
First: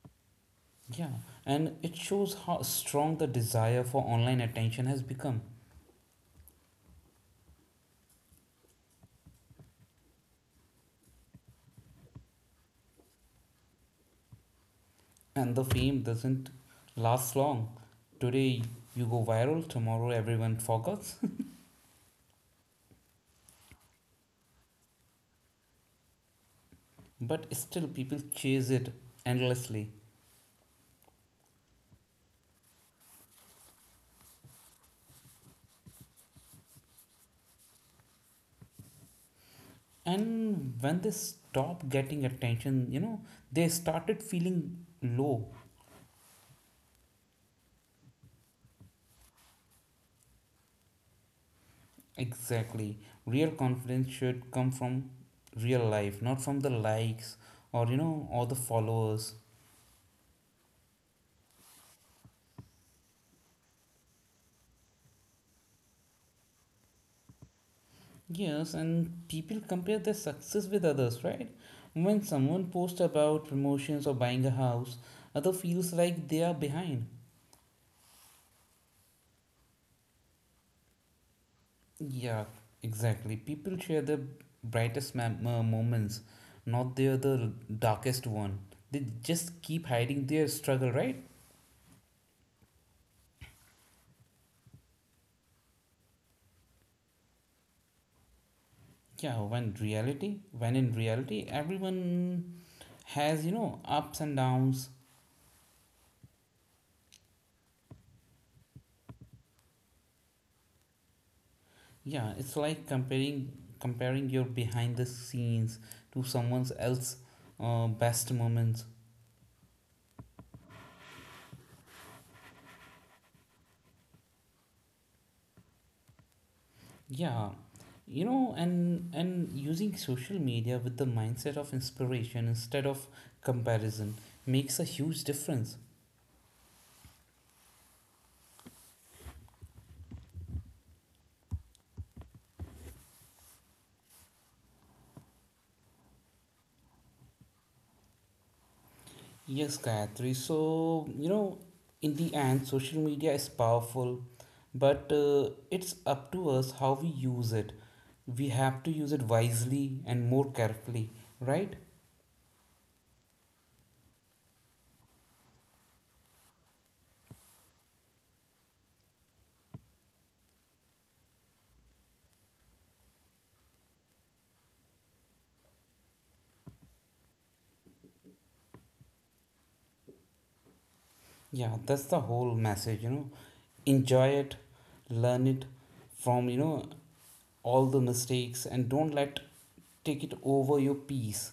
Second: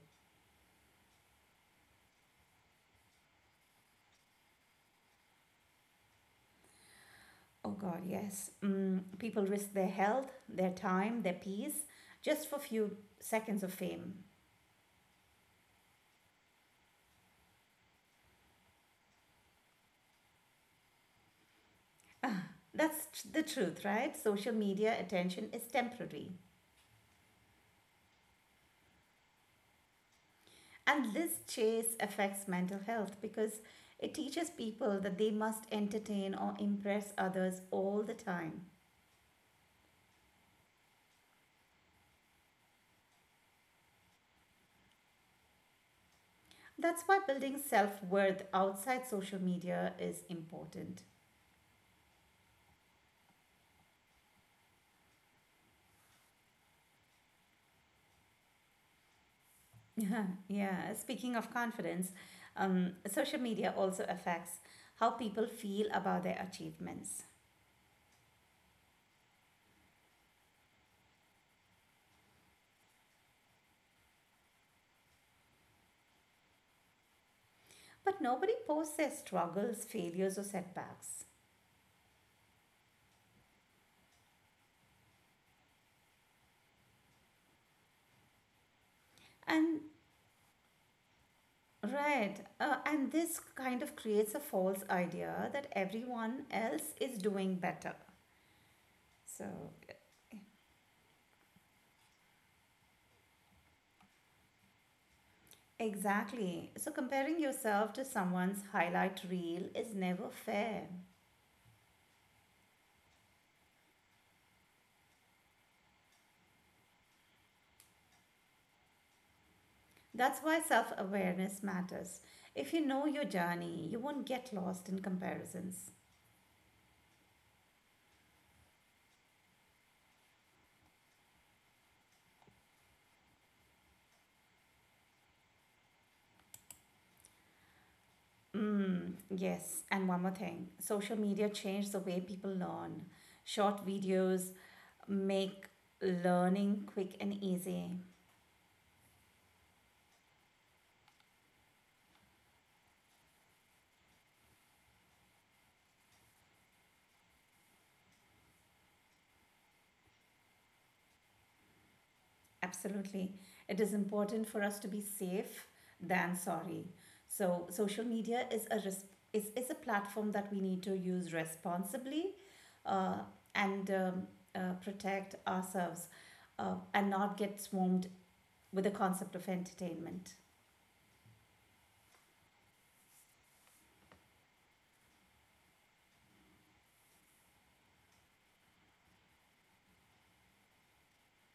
Speaker 1: Yeah, and it shows how strong the desire for online attention has become.
Speaker 2: Oh God, yes. People risk their health, their time, their peace, just for few seconds of fame.
Speaker 1: And the fame doesn't last long. Today you go viral, tomorrow everyone forgets.
Speaker 2: That's the truth, right? Social media attention is temporary.
Speaker 1: But still, people chase it endlessly.
Speaker 2: And this chase affects mental health because it teaches people that they must entertain or impress others all the time.
Speaker 1: And when they stop getting attention, you know, they started feeling low.
Speaker 2: That's why building self worth outside social media is important.
Speaker 1: Exactly. Real confidence should come from real life, not from the likes or, you know, or the followers.
Speaker 2: Yeah, yeah. Speaking of confidence, social media also affects how people feel about their achievements.
Speaker 1: Yes, and people compare their success with others, right? When someone posts about promotions or buying a house, other feels like they are behind.
Speaker 2: But nobody posts their struggles, failures, or setbacks.
Speaker 1: Yeah, exactly. People share their moments, not their the darkest one. They just
Speaker 2: And
Speaker 1: keep hiding their struggle, right?
Speaker 2: right, and this kind of creates a false idea that everyone else is doing better.
Speaker 1: Yeah,
Speaker 2: So,
Speaker 1: when reality, when in reality, everyone has, you know, ups and downs.
Speaker 2: exactly. So, comparing yourself to someone's highlight reel is never fair.
Speaker 1: Yeah, it's like comparing your behind the scenes to someone else's best moments.
Speaker 2: That's why self awareness matters. If you know your journey, you won't get lost in comparisons.
Speaker 1: Yeah, you know, and using social media with the mindset of inspiration instead of comparison makes a huge difference.
Speaker 2: Mm, yes, and one more thing social media changed the way people learn. Short videos make learning quick and easy.
Speaker 1: Yes, Gayatri. So you know, in the end, social media is powerful, but it's up to us how we use it. We have to use it wisely and more carefully, right?
Speaker 2: Absolutely. It is important for us to be safe than sorry. So social media is a platform that we need to use responsibly uh, and protect ourselves and not get swarmed with the concept of entertainment.
Speaker 1: Yeah, that's the whole message, you know. Enjoy it, learn it from, you know, all the mistakes and don't let take it over your peace,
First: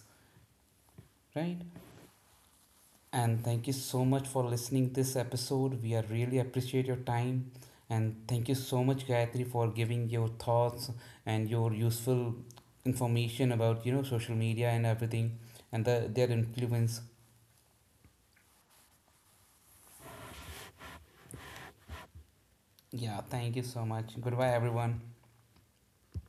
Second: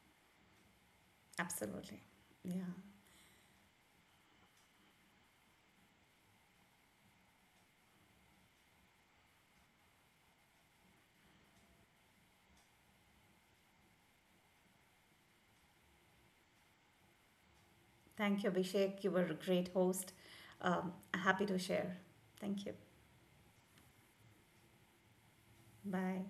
Speaker 1: right?
Speaker 2: Absolutely. Yeah.
Speaker 1: And thank you so much for listening this episode. We are really appreciate your time and thank you so much Gayatri for giving your thoughts and your useful information about, you know, social media and everything and the, their influence.
Speaker 2: Thank you, Abhishek. You were a great host. Happy to share. Thank you.
Speaker 1: Yeah, thank you so much. Goodbye everyone.
Speaker 2: Bye.